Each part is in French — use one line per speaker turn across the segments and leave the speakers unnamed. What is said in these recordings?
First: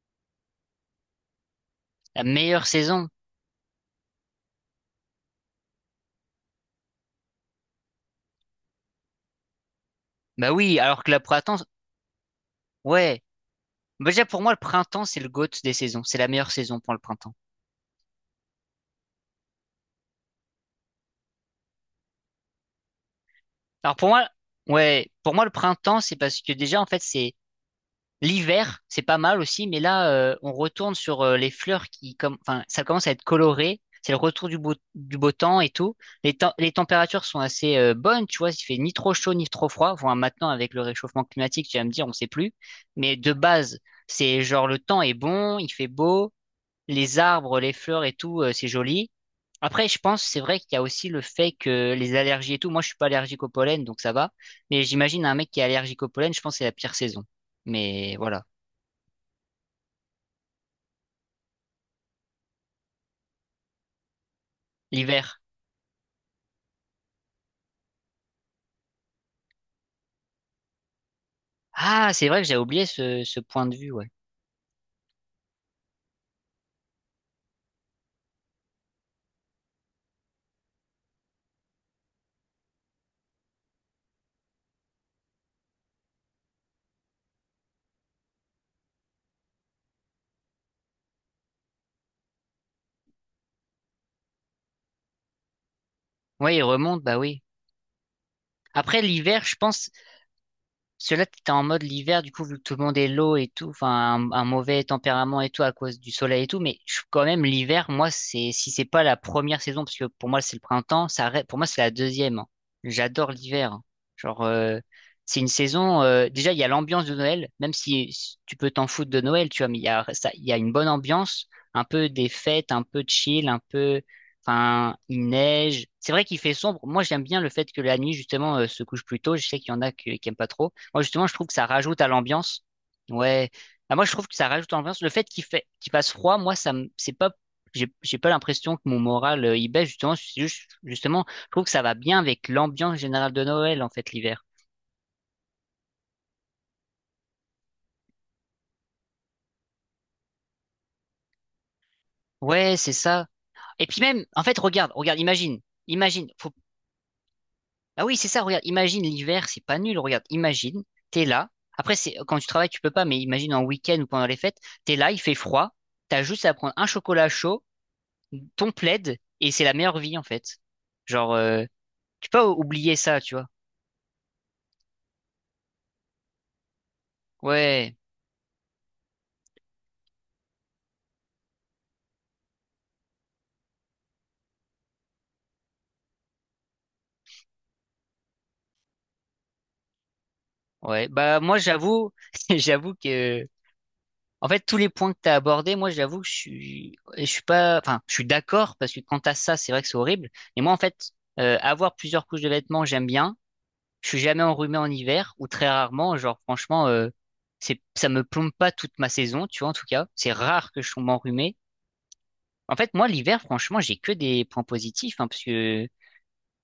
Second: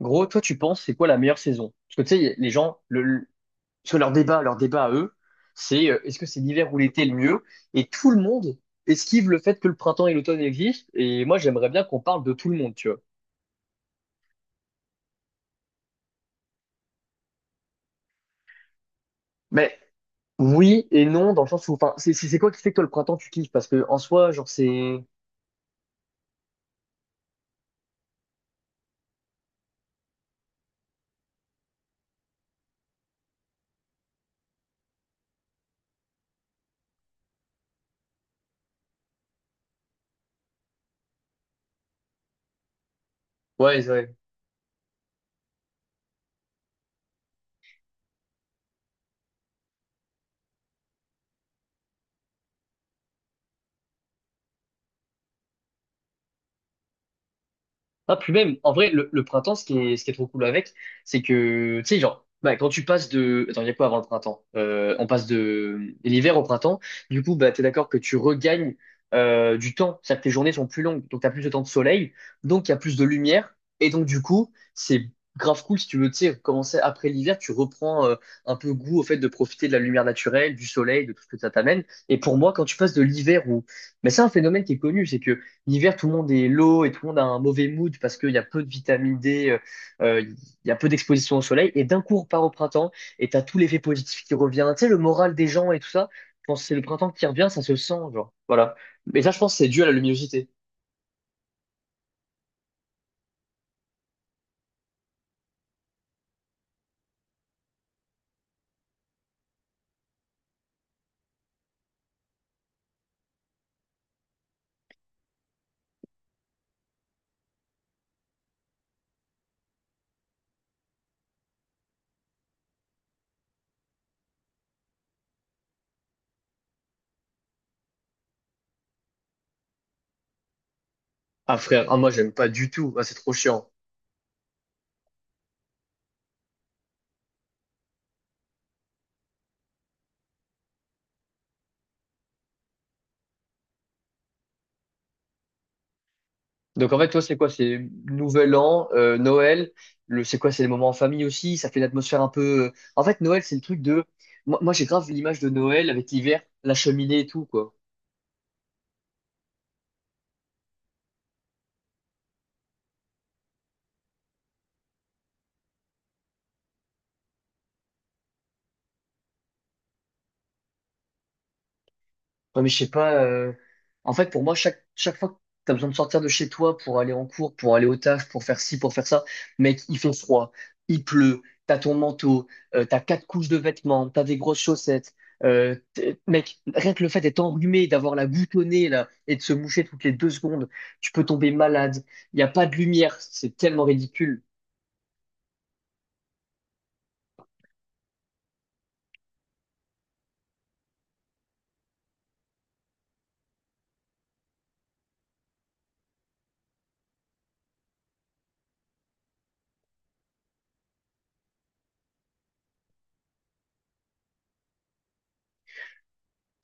Gros, toi, tu penses c'est quoi la meilleure saison? Parce que tu
La
sais, les
meilleure
gens,
saison?
sur leur débat à eux, c'est est-ce que c'est l'hiver ou l'été le mieux? Et tout le monde esquive le fait que le printemps et l'automne
Bah oui,
existent.
alors que la
Et moi,
printemps,
j'aimerais bien qu'on parle de tout le monde, tu vois.
ouais. Bah déjà pour moi le printemps c'est le GOAT des saisons, c'est la meilleure saison pour le printemps.
Mais oui et non, dans le sens où, enfin, c'est quoi qui fait que toi, le printemps, tu kiffes? Parce que
Alors
en
pour moi,
soi, genre, c'est.
ouais, pour moi le printemps c'est parce que déjà en fait c'est l'hiver, c'est pas mal aussi, mais là on retourne sur les fleurs qui comme, enfin ça commence à être coloré, c'est le retour du beau temps et tout. Les températures sont assez bonnes, tu vois, il fait ni trop chaud ni trop froid. Enfin maintenant avec le réchauffement climatique tu vas me dire on sait plus, mais de base
Ouais, ouais.
c'est genre le temps est bon, il fait beau. Les arbres, les fleurs et tout, c'est joli. Après, je pense, c'est vrai qu'il y a aussi le fait que les allergies et tout, moi je suis pas allergique au pollen, donc ça va. Mais j'imagine un mec qui est allergique au pollen, je pense que c'est la pire saison. Mais
Ah, puis
voilà.
même, en vrai, le printemps, ce qui est trop cool avec, c'est que, tu sais, genre, bah, quand tu passes de... Attends, il y a quoi avant le printemps? On passe
L'hiver.
de l'hiver au printemps. Du coup, bah, t'es d'accord que tu regagnes du temps. C'est-à-dire que tes journées sont plus longues, donc t'as plus de temps de
Ah,
soleil,
c'est vrai que j'ai
donc il y a
oublié
plus de
ce
lumière.
point de vue,
Et donc,
ouais.
du coup, c'est grave cool si tu veux, tu sais, commencer après l'hiver, tu reprends un peu goût au fait de profiter de la lumière naturelle, du soleil, de tout ce que ça t'amène. Et pour moi, quand tu passes de l'hiver où... Mais c'est un phénomène qui est connu, c'est que l'hiver, tout le monde est low et tout le monde a un mauvais mood parce qu'il y a peu de vitamine D, il y a peu d'exposition au soleil. Et d'un coup, on part au printemps et t'as tout l'effet positif qui revient. Tu sais, le moral des gens et tout ça,
Ouais,
quand
il
c'est le
remonte,
printemps
bah
qui
oui.
revient, ça se sent, genre. Voilà.
Après,
Mais ça, je
l'hiver,
pense,
je
c'est dû à
pense,
la luminosité.
cela t'es en mode l'hiver, du coup, vu que tout le monde est low et tout, enfin, un mauvais tempérament et tout à cause du soleil et tout, mais je, quand même, l'hiver, moi, c'est, si c'est pas la première saison, parce que pour moi, c'est le printemps, pour moi, c'est la deuxième, hein. J'adore l'hiver, hein. Genre, c'est une saison, déjà, il y a l'ambiance de Noël, même si tu peux t'en foutre de Noël, tu vois, mais il y a, ça, il y a une bonne ambiance, un peu des fêtes, un peu chill, un peu, enfin, il neige. C'est vrai qu'il fait sombre. Moi, j'aime bien le fait que la nuit, justement, se couche plus tôt. Je sais qu'il y en a qui aiment pas trop. Moi, justement, je trouve que
Ah,
ça
frère, ah,
rajoute à
moi, j'aime pas
l'ambiance.
du tout. Ah, c'est trop
Ouais.
chiant.
Ah, moi, je trouve que ça rajoute à l'ambiance. Le fait, qu'il passe froid, moi, ça me, c'est pas, j'ai pas l'impression que mon moral, il baisse, justement. Justement, je trouve que ça va bien avec l'ambiance générale de Noël, en fait, l'hiver.
Donc, en fait, toi, c'est quoi? C'est Nouvel An, Noël. Le, c'est quoi? C'est les moments en famille aussi. Ça fait une atmosphère un peu.
Ouais, c'est
En fait,
ça.
Noël, c'est le truc
Et puis
de.
même, en fait,
Moi, j'ai
regarde,
grave
regarde,
l'image de
imagine,
Noël avec
imagine.
l'hiver,
Faut.
la cheminée et tout, quoi.
Ah oui, c'est ça, regarde, imagine l'hiver, c'est pas nul, regarde, imagine, t'es là. Après, c'est, quand tu travailles, tu peux pas, mais imagine en week-end ou pendant les fêtes, t'es là, il fait froid, t'as juste à prendre un chocolat chaud, ton plaid et c'est la meilleure vie en fait. Genre, tu peux pas
Ouais, mais je sais
oublier ça,
pas.
tu vois.
En fait, pour moi, chaque fois que tu as besoin de sortir de chez toi pour aller en cours, pour aller
Ouais,
au taf, pour faire ci, pour faire ça, mec, il fait froid, il pleut, t'as ton manteau, t'as quatre couches de vêtements, t'as des grosses chaussettes. Mec, rien que le fait d'être enrhumé, d'avoir la goutte au nez là, et de se moucher toutes les deux secondes,
ouais.
tu peux
Bah
tomber
moi
malade.
j'avoue,
Il n'y a pas de
j'avoue
lumière,
que
c'est tellement ridicule.
en fait tous les points que t'as abordés, moi j'avoue que je suis pas, enfin je suis d'accord parce que quand t'as ça, c'est vrai que c'est horrible. Mais moi en fait, avoir plusieurs couches de vêtements, j'aime bien. Je suis jamais enrhumé en hiver ou très rarement. Genre franchement, c'est, ça me plombe pas toute ma saison, tu vois en tout cas. C'est rare que je sois m'enrhumé. En fait, moi, l'hiver, franchement, j'ai que des points positifs, hein, parce que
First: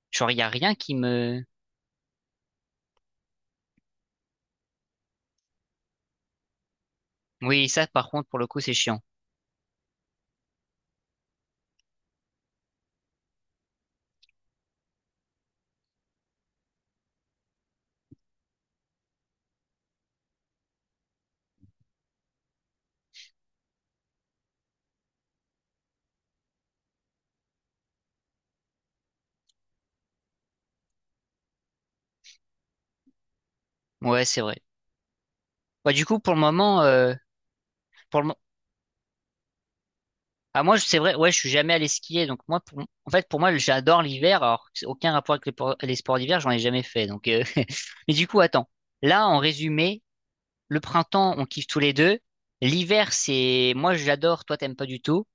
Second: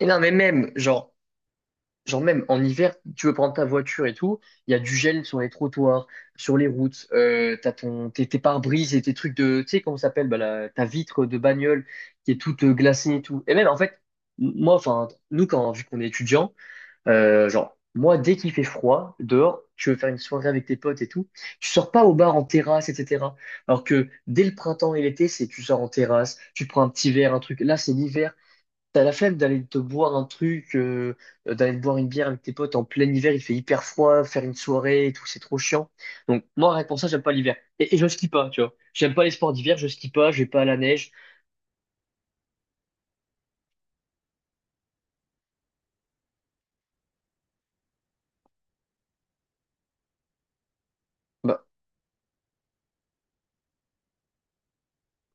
Et non,
genre,
mais
il y a
même,
rien qui
genre.
me.
Genre même en hiver, tu veux prendre ta voiture et tout, il y a du gel sur les trottoirs, sur les routes,
Oui,
t'as
ça, par contre, pour
tes
le coup, c'est
pare-brise
chiant.
et tes trucs de, tu sais comment ça s'appelle, bah, ta vitre de bagnole qui est toute glacée et tout. Et même en fait, nous quand, vu qu'on est étudiant, genre, moi dès qu'il fait froid dehors, tu veux faire une soirée avec tes potes et tout, tu sors pas au bar en terrasse, etc. Alors que dès le printemps et l'été, c'est tu sors en terrasse, tu prends un petit verre, un truc. Là, c'est l'hiver. T'as la flemme d'aller te boire un truc, d'aller te boire une bière avec tes potes en plein hiver, il fait hyper
Ouais,
froid,
c'est
faire une
vrai.
soirée et tout, c'est trop chiant.
Ouais, du coup, pour le
Donc moi,
moment,
rien que pour ça, j'aime pas l'hiver. Et je
pour le...
skie
mo-
pas, tu vois. J'aime pas les sports d'hiver, je skie pas, je vais pas à la
C'est
neige.
vrai, ouais, je suis jamais allé skier. Donc, moi, en fait, pour moi, j'adore l'hiver, alors que c'est aucun rapport avec les sports d'hiver, j'en ai jamais fait. Donc, mais du coup, attends. Là, en résumé, le printemps, on
Bah,
kiffe tous les deux. L'hiver, moi, j'adore, toi, t'aimes pas du tout.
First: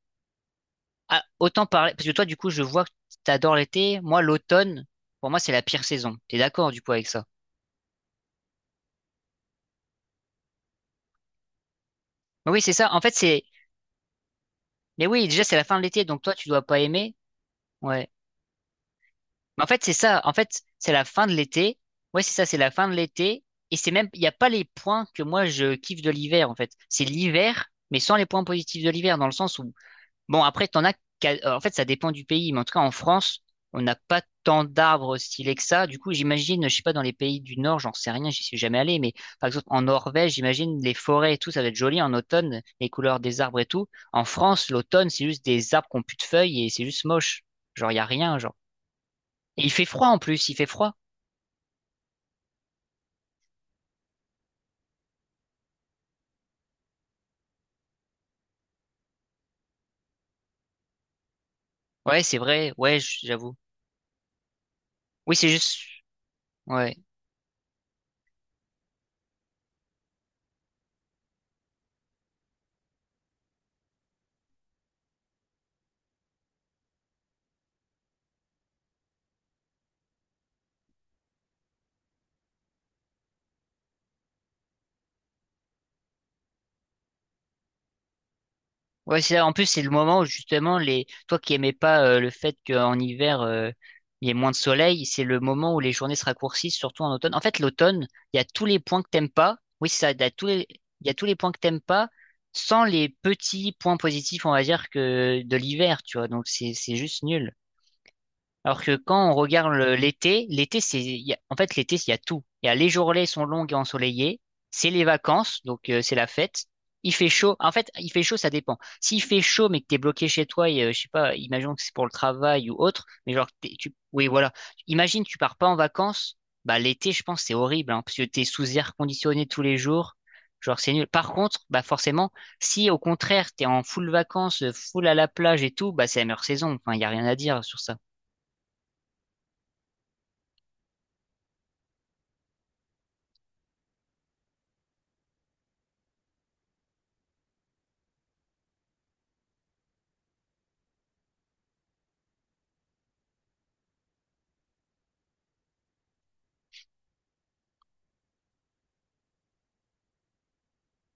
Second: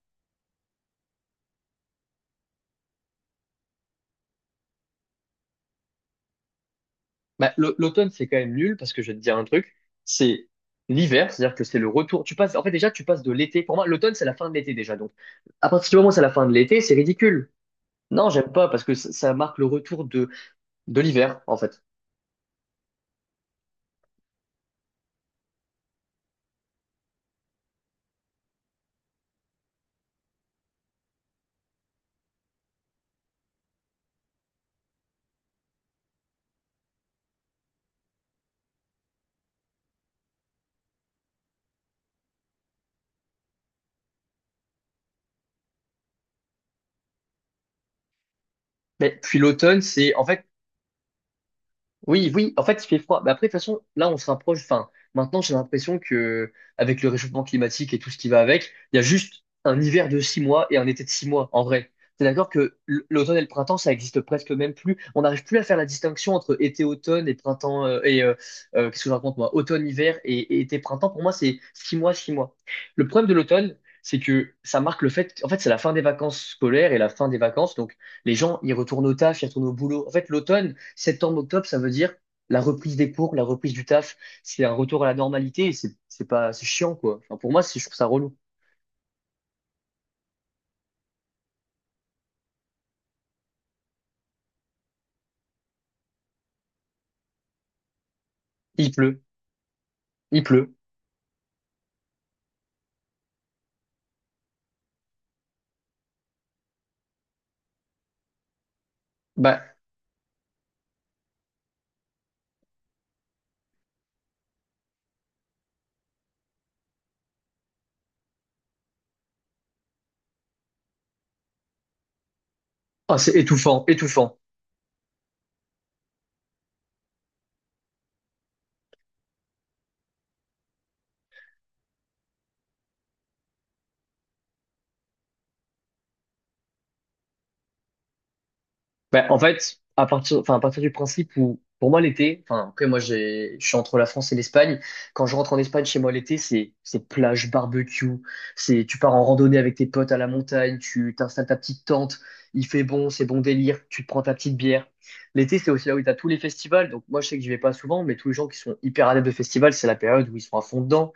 Ah, autant parce que toi, du coup, je vois que t'adores l'été. Moi, l'automne, pour moi, c'est la pire saison. T'es d'accord, du coup, avec ça?
L'automne, c'est quand même nul, parce que je vais te dire un truc, c'est l'hiver, c'est-à-dire que c'est le retour. Tu passes,
Oui,
en
c'est
fait,
ça.
déjà,
En
tu
fait,
passes de
c'est...
l'été. Pour moi, l'automne, c'est la fin de l'été déjà.
Mais
Donc,
oui, déjà, c'est la
à
fin de
partir du
l'été,
moment où
donc
c'est la
toi,
fin
tu
de
dois pas
l'été, c'est
aimer.
ridicule.
Ouais.
Non, j'aime pas, parce que ça marque
Mais
le
en fait, c'est
retour
ça. En fait, c'est
de
la fin de
l'hiver, en
l'été.
fait.
Ouais, c'est ça, c'est la fin de l'été. Et c'est même, il n'y a pas les points que moi, je kiffe de l'hiver, en fait. C'est l'hiver, mais sans les points positifs de l'hiver, dans le sens où bon, après, t'en as. En fait, ça dépend du pays, mais en tout cas, en France, on n'a pas tant d'arbres stylés que ça. Du coup, j'imagine, je sais pas, dans les pays du Nord, j'en sais rien, j'y suis jamais allé, mais par exemple, en Norvège, j'imagine les forêts et tout, ça va être joli en automne, les couleurs des arbres et tout. En France, l'automne, c'est juste des arbres qui ont plus de feuilles et c'est juste moche. Genre, il y a rien, genre.
Mais puis
Et il
l'automne,
fait froid
c'est
en
en
plus,
fait
il fait froid.
oui, oui, en fait, il fait froid. Mais après, de toute façon, là, on se rapproche. Enfin, maintenant, j'ai l'impression que, avec le réchauffement climatique et tout ce qui va avec, il y a juste un hiver de six mois et un été de six mois, en vrai.
Ouais,
T'es
c'est
d'accord
vrai,
que
ouais,
l'automne et le
j'avoue.
printemps, ça existe presque même plus. On
Oui,
n'arrive
c'est
plus à faire
juste.
la distinction entre
Ouais.
été-automne et printemps, qu'est-ce que je raconte, moi? Automne-hiver et été-printemps. Pour moi, c'est six mois, six mois. Le problème de l'automne, c'est que ça marque le fait, en fait, c'est la fin des vacances scolaires et la fin des vacances. Donc, les gens, ils retournent au taf, ils retournent au boulot. En fait, l'automne, septembre-octobre, ça veut dire la reprise des cours, la reprise du taf. C'est un retour à la normalité et c'est pas, c'est chiant, quoi. Enfin, pour moi, je trouve ça relou.
Ouais, c'est ça. En plus c'est le moment où justement les toi qui aimais pas le fait qu'en hiver il y ait moins de soleil, c'est le moment où les journées se raccourcissent, surtout en automne. En fait, l'automne, il y a tous les
Il
points que
pleut,
t'aimes pas. Oui, c'est ça, il y a
il
tous les
pleut.
il y a tous les points que t'aimes pas sans les petits points positifs, on va dire que de l'hiver, tu vois. Donc c'est juste nul. Alors que quand on regarde
Bah,
l'été, c'est, il y a- en fait, l'été, il y a tout. Il y a les journées sont longues et ensoleillées, c'est les vacances, donc c'est la fête. Il fait chaud. En fait, il fait chaud, ça dépend. S'il fait chaud, mais que t'es bloqué chez toi, et, je sais pas, imaginons que c'est pour le travail ou autre,
ah,
mais
c'est
genre,
étouffant,
tu, oui,
étouffant.
voilà. Imagine, tu pars pas en vacances, bah l'été, je pense, c'est horrible, hein, parce que t'es sous air conditionné tous les jours. Genre, c'est nul. Par contre, bah forcément, si au contraire, t'es en full vacances, full à la plage et tout, bah c'est la meilleure saison. Enfin, il y a rien à dire sur ça.
Ben, en fait, à partir, enfin, à partir du principe où, pour moi, l'été, enfin, après, je suis entre la France et l'Espagne. Quand je rentre en Espagne, chez moi, l'été, c'est plage, barbecue, c'est, tu pars en randonnée avec tes potes à la montagne, tu t'installes ta petite tente, il fait bon, c'est bon délire, tu te prends ta petite bière. L'été, c'est aussi là où tu as tous les festivals. Donc, moi, je sais que j'y vais pas souvent, mais tous les gens qui sont hyper adeptes de festivals, c'est la période où ils sont à fond dedans.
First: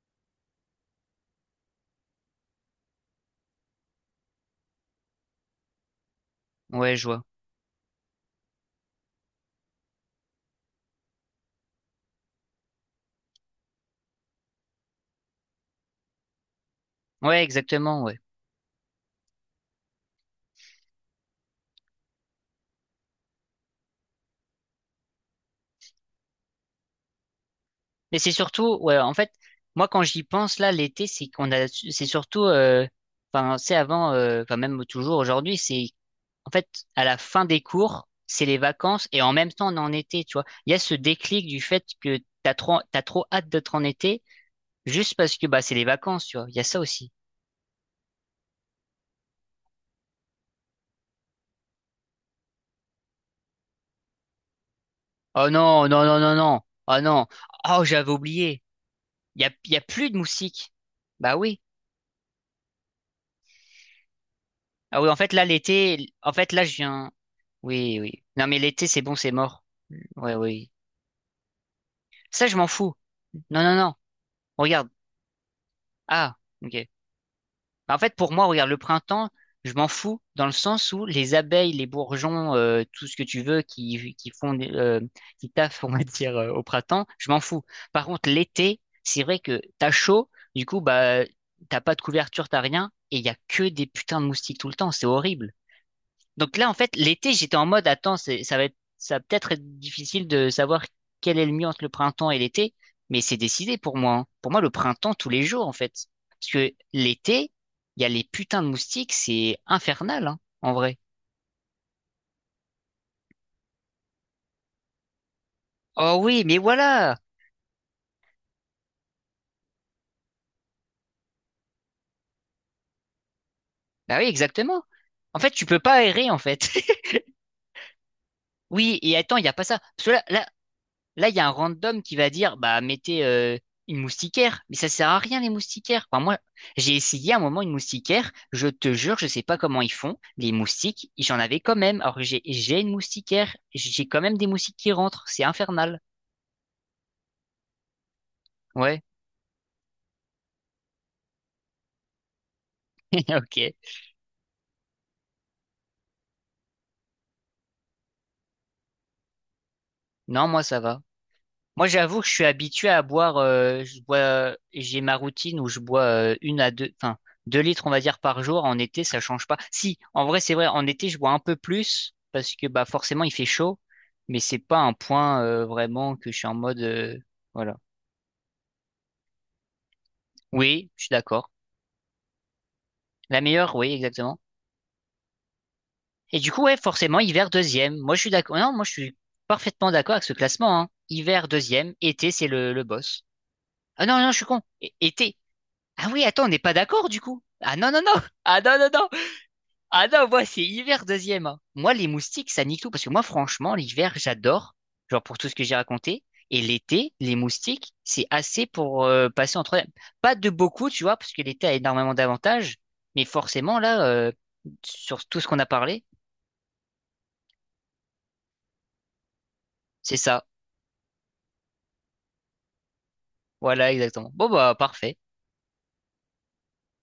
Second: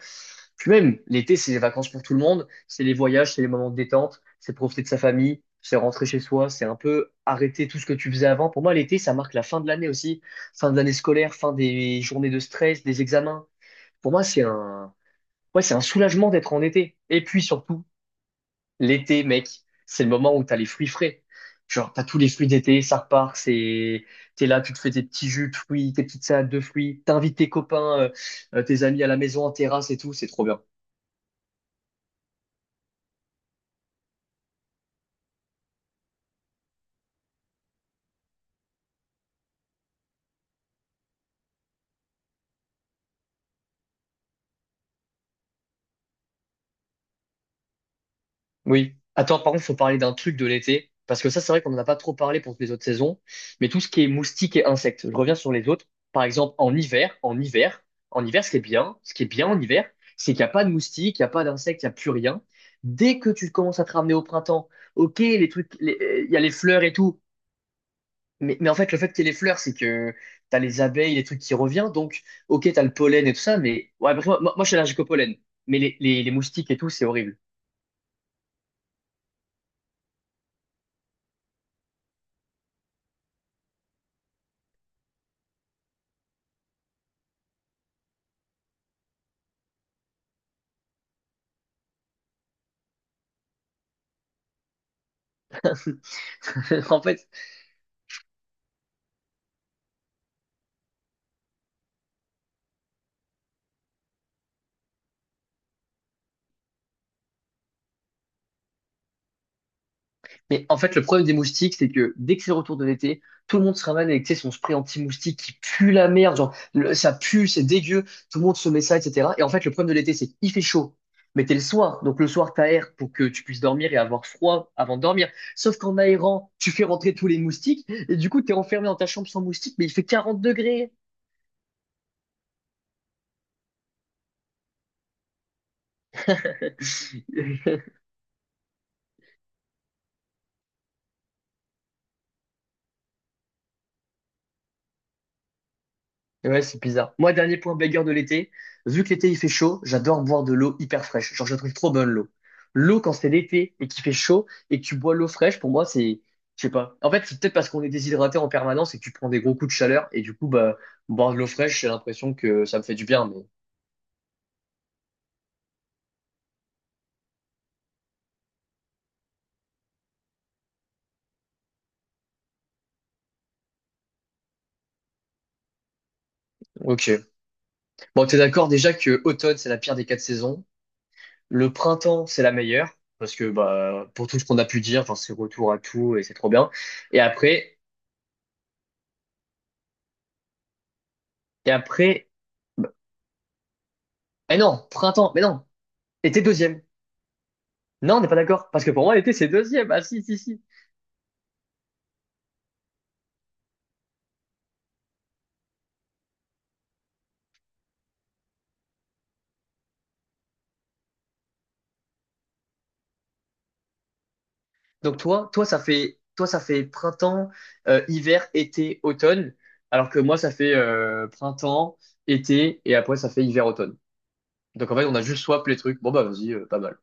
Puis même, l'été, c'est les vacances pour tout le monde. C'est les voyages, c'est les moments de détente, c'est profiter de sa famille, c'est rentrer chez soi, c'est un
Ouais, je
peu
vois.
arrêter tout ce que tu faisais avant. Pour moi, l'été, ça marque la fin de l'année aussi, fin de l'année scolaire, fin des journées de stress, des examens. Pour moi, ouais, c'est un soulagement d'être en été. Et puis
Ouais,
surtout,
exactement, ouais.
l'été, mec, c'est le moment où t'as les fruits frais. Genre, t'as tous les fruits d'été, ça repart, c'est, t'es là, tu te fais tes petits jus de fruits, tes petites salades de fruits, t'invites tes copains,
Mais c'est surtout,
tes
ouais,
amis à
en
la
fait,
maison en
moi
terrasse et
quand
tout,
j'y
c'est trop
pense
bien.
là, l'été, c'est qu'on a, c'est surtout, enfin, c'est avant, enfin même toujours aujourd'hui, c'est en fait à la fin des cours, c'est les vacances et en même temps on est en été, tu vois. Il y a ce déclic du fait que t'as trop hâte d'être en été juste parce que bah c'est les vacances, tu vois. Il y a ça aussi.
Oui. Attends, par contre, faut parler d'un truc de l'été, parce que ça, c'est vrai qu'on n'en a pas trop parlé pour toutes les autres saisons, mais tout ce qui est moustiques et insectes, je reviens
Oh
sur les autres.
non, non, non,
Par
non,
exemple,
non. Oh non. Oh j'avais
en hiver,
oublié.
ce qui est bien en
Il y a
hiver,
plus de
c'est qu'il n'y a pas de
moustiques.
moustiques, il n'y a
Bah
pas
oui.
d'insectes, il n'y a plus rien. Dès que tu commences à te ramener au printemps,
Ah oui, en
ok,
fait là l'été,
il
en
y a
fait
les
là je
fleurs et
viens.
tout,
Oui, oui. Non, mais
mais en
l'été,
fait, le
c'est
fait
bon,
qu'il y ait
c'est
les fleurs,
mort.
c'est que
Ouais,
t'as
oui.
les abeilles, les trucs qui reviennent, donc,
Ça, je m'en
ok, t'as
fous.
le pollen et tout ça,
Non, non,
mais
non.
ouais, parce que je suis
Regarde.
allergique au pollen, mais les
Ah,
moustiques et
ok.
tout, c'est horrible.
Bah, en fait, pour moi, regarde, le printemps, je m'en fous dans le sens où les abeilles, les bourgeons, tout ce que tu veux qui, font, qui taffent, on va dire, au printemps, je m'en fous. Par contre, l'été, c'est vrai que t'as chaud, du coup, bah, t'as pas de couverture, t'as rien, et il y a que des putains de moustiques tout le temps. C'est horrible. Donc là, en fait,
En fait,
l'été, j'étais en mode, attends, c'est, ça va être, ça va peut-être être difficile de savoir quel est le mieux entre le printemps et l'été, mais c'est décidé pour moi, hein. Pour moi, le printemps, tous les jours, en fait. Parce que l'été, il y a les putains de moustiques, c'est infernal, hein,
mais
en
en fait,
vrai.
le problème des moustiques, c'est que dès que c'est le retour de l'été, tout le monde se ramène avec, tu sais, son spray anti-moustique qui pue la
Oh
merde,
oui,
genre,
mais
ça
voilà!
pue, c'est dégueu, tout le monde se met ça, etc. Et en fait, le problème de l'été, c'est qu'il fait chaud, mais t'es le soir, donc le soir, t'aères pour que tu puisses dormir et
Bah oui,
avoir froid
exactement.
avant de dormir.
En fait, tu
Sauf
peux pas
qu'en
aérer, en
aérant,
fait.
tu fais rentrer tous les moustiques, et du coup, t'es enfermé dans
Oui,
ta
et
chambre
attends,
sans
il n'y a pas
moustiques,
ça.
mais il fait
Parce que là,
quarante
là,
degrés.
là, il y a un random qui va dire, bah, mettez une moustiquaire. Mais ça sert à rien, les moustiquaires. Enfin, moi, j'ai essayé à un moment une moustiquaire. Je te jure, je sais pas comment ils font. Les moustiques, j'en avais quand même. Alors que j'ai une moustiquaire. J'ai quand même des moustiques qui rentrent. C'est infernal.
Ouais, c'est bizarre. Moi, dernier point bagarre de l'été.
Ouais,
Vu que l'été il fait chaud, j'adore boire de l'eau hyper fraîche. Genre, je la trouve trop bonne l'eau. L'eau quand c'est
ok.
l'été et qu'il fait chaud et que tu bois l'eau fraîche, pour moi, je sais pas. En fait, c'est peut-être parce qu'on est déshydraté en permanence et que tu prends des gros coups de chaleur et du
Non,
coup,
moi,
bah,
ça va.
boire de l'eau fraîche,
Moi,
j'ai
j'avoue que je
l'impression
suis
que ça me
habitué
fait
à
du bien. Mais
boire, je bois, j'ai ma routine où je bois une à deux, enfin, 2 litres, on va dire, par jour. En été, ça change pas. Si, en vrai, c'est vrai, en été, je bois un peu plus parce que, bah, forcément, il fait chaud, mais c'est pas un point vraiment que je suis en mode,
ok.
voilà.
Bon, t'es d'accord déjà que automne c'est la pire des quatre saisons.
Oui, je suis d'accord.
Le printemps c'est la meilleure parce
La
que
meilleure, oui,
bah pour
exactement.
tout ce qu'on a pu dire, genre c'est retour à tout et c'est
Et
trop
du coup,
bien.
ouais, forcément,
Et
hiver
après,
deuxième. Moi, je suis d'accord. Non, moi, je suis parfaitement d'accord avec ce classement, hein. Hiver
et
deuxième,
après.
été, c'est le
bah,
boss. Ah non, non, je suis
Eh
con.
non, printemps,
Été.
mais non,
Ah oui,
était
attends, on n'est pas
deuxième.
d'accord du coup. Ah non, non, non.
Non, on n'est pas
Ah
d'accord.
non,
Parce
non,
que pour
non.
moi, été, c'est deuxième. Ah
Ah
si,
non,
si,
moi,
si.
c'est hiver deuxième, hein. Moi, les moustiques, ça nique tout. Parce que moi, franchement, l'hiver, j'adore. Genre pour tout ce que j'ai raconté. Et l'été, les moustiques, c'est assez pour passer en troisième. Pas de beaucoup, tu vois, parce que l'été a énormément d'avantages. Mais forcément, là,
Donc
sur tout ce qu'on a parlé,
toi, ça fait printemps, hiver, été, automne. Alors
c'est
que moi,
ça.
ça fait printemps, été, et après, ça fait hiver,
Voilà,
automne.
exactement. Bon, bah,
Donc en fait, on
parfait.
a juste swap les trucs. Bon, bah vas-y, pas mal.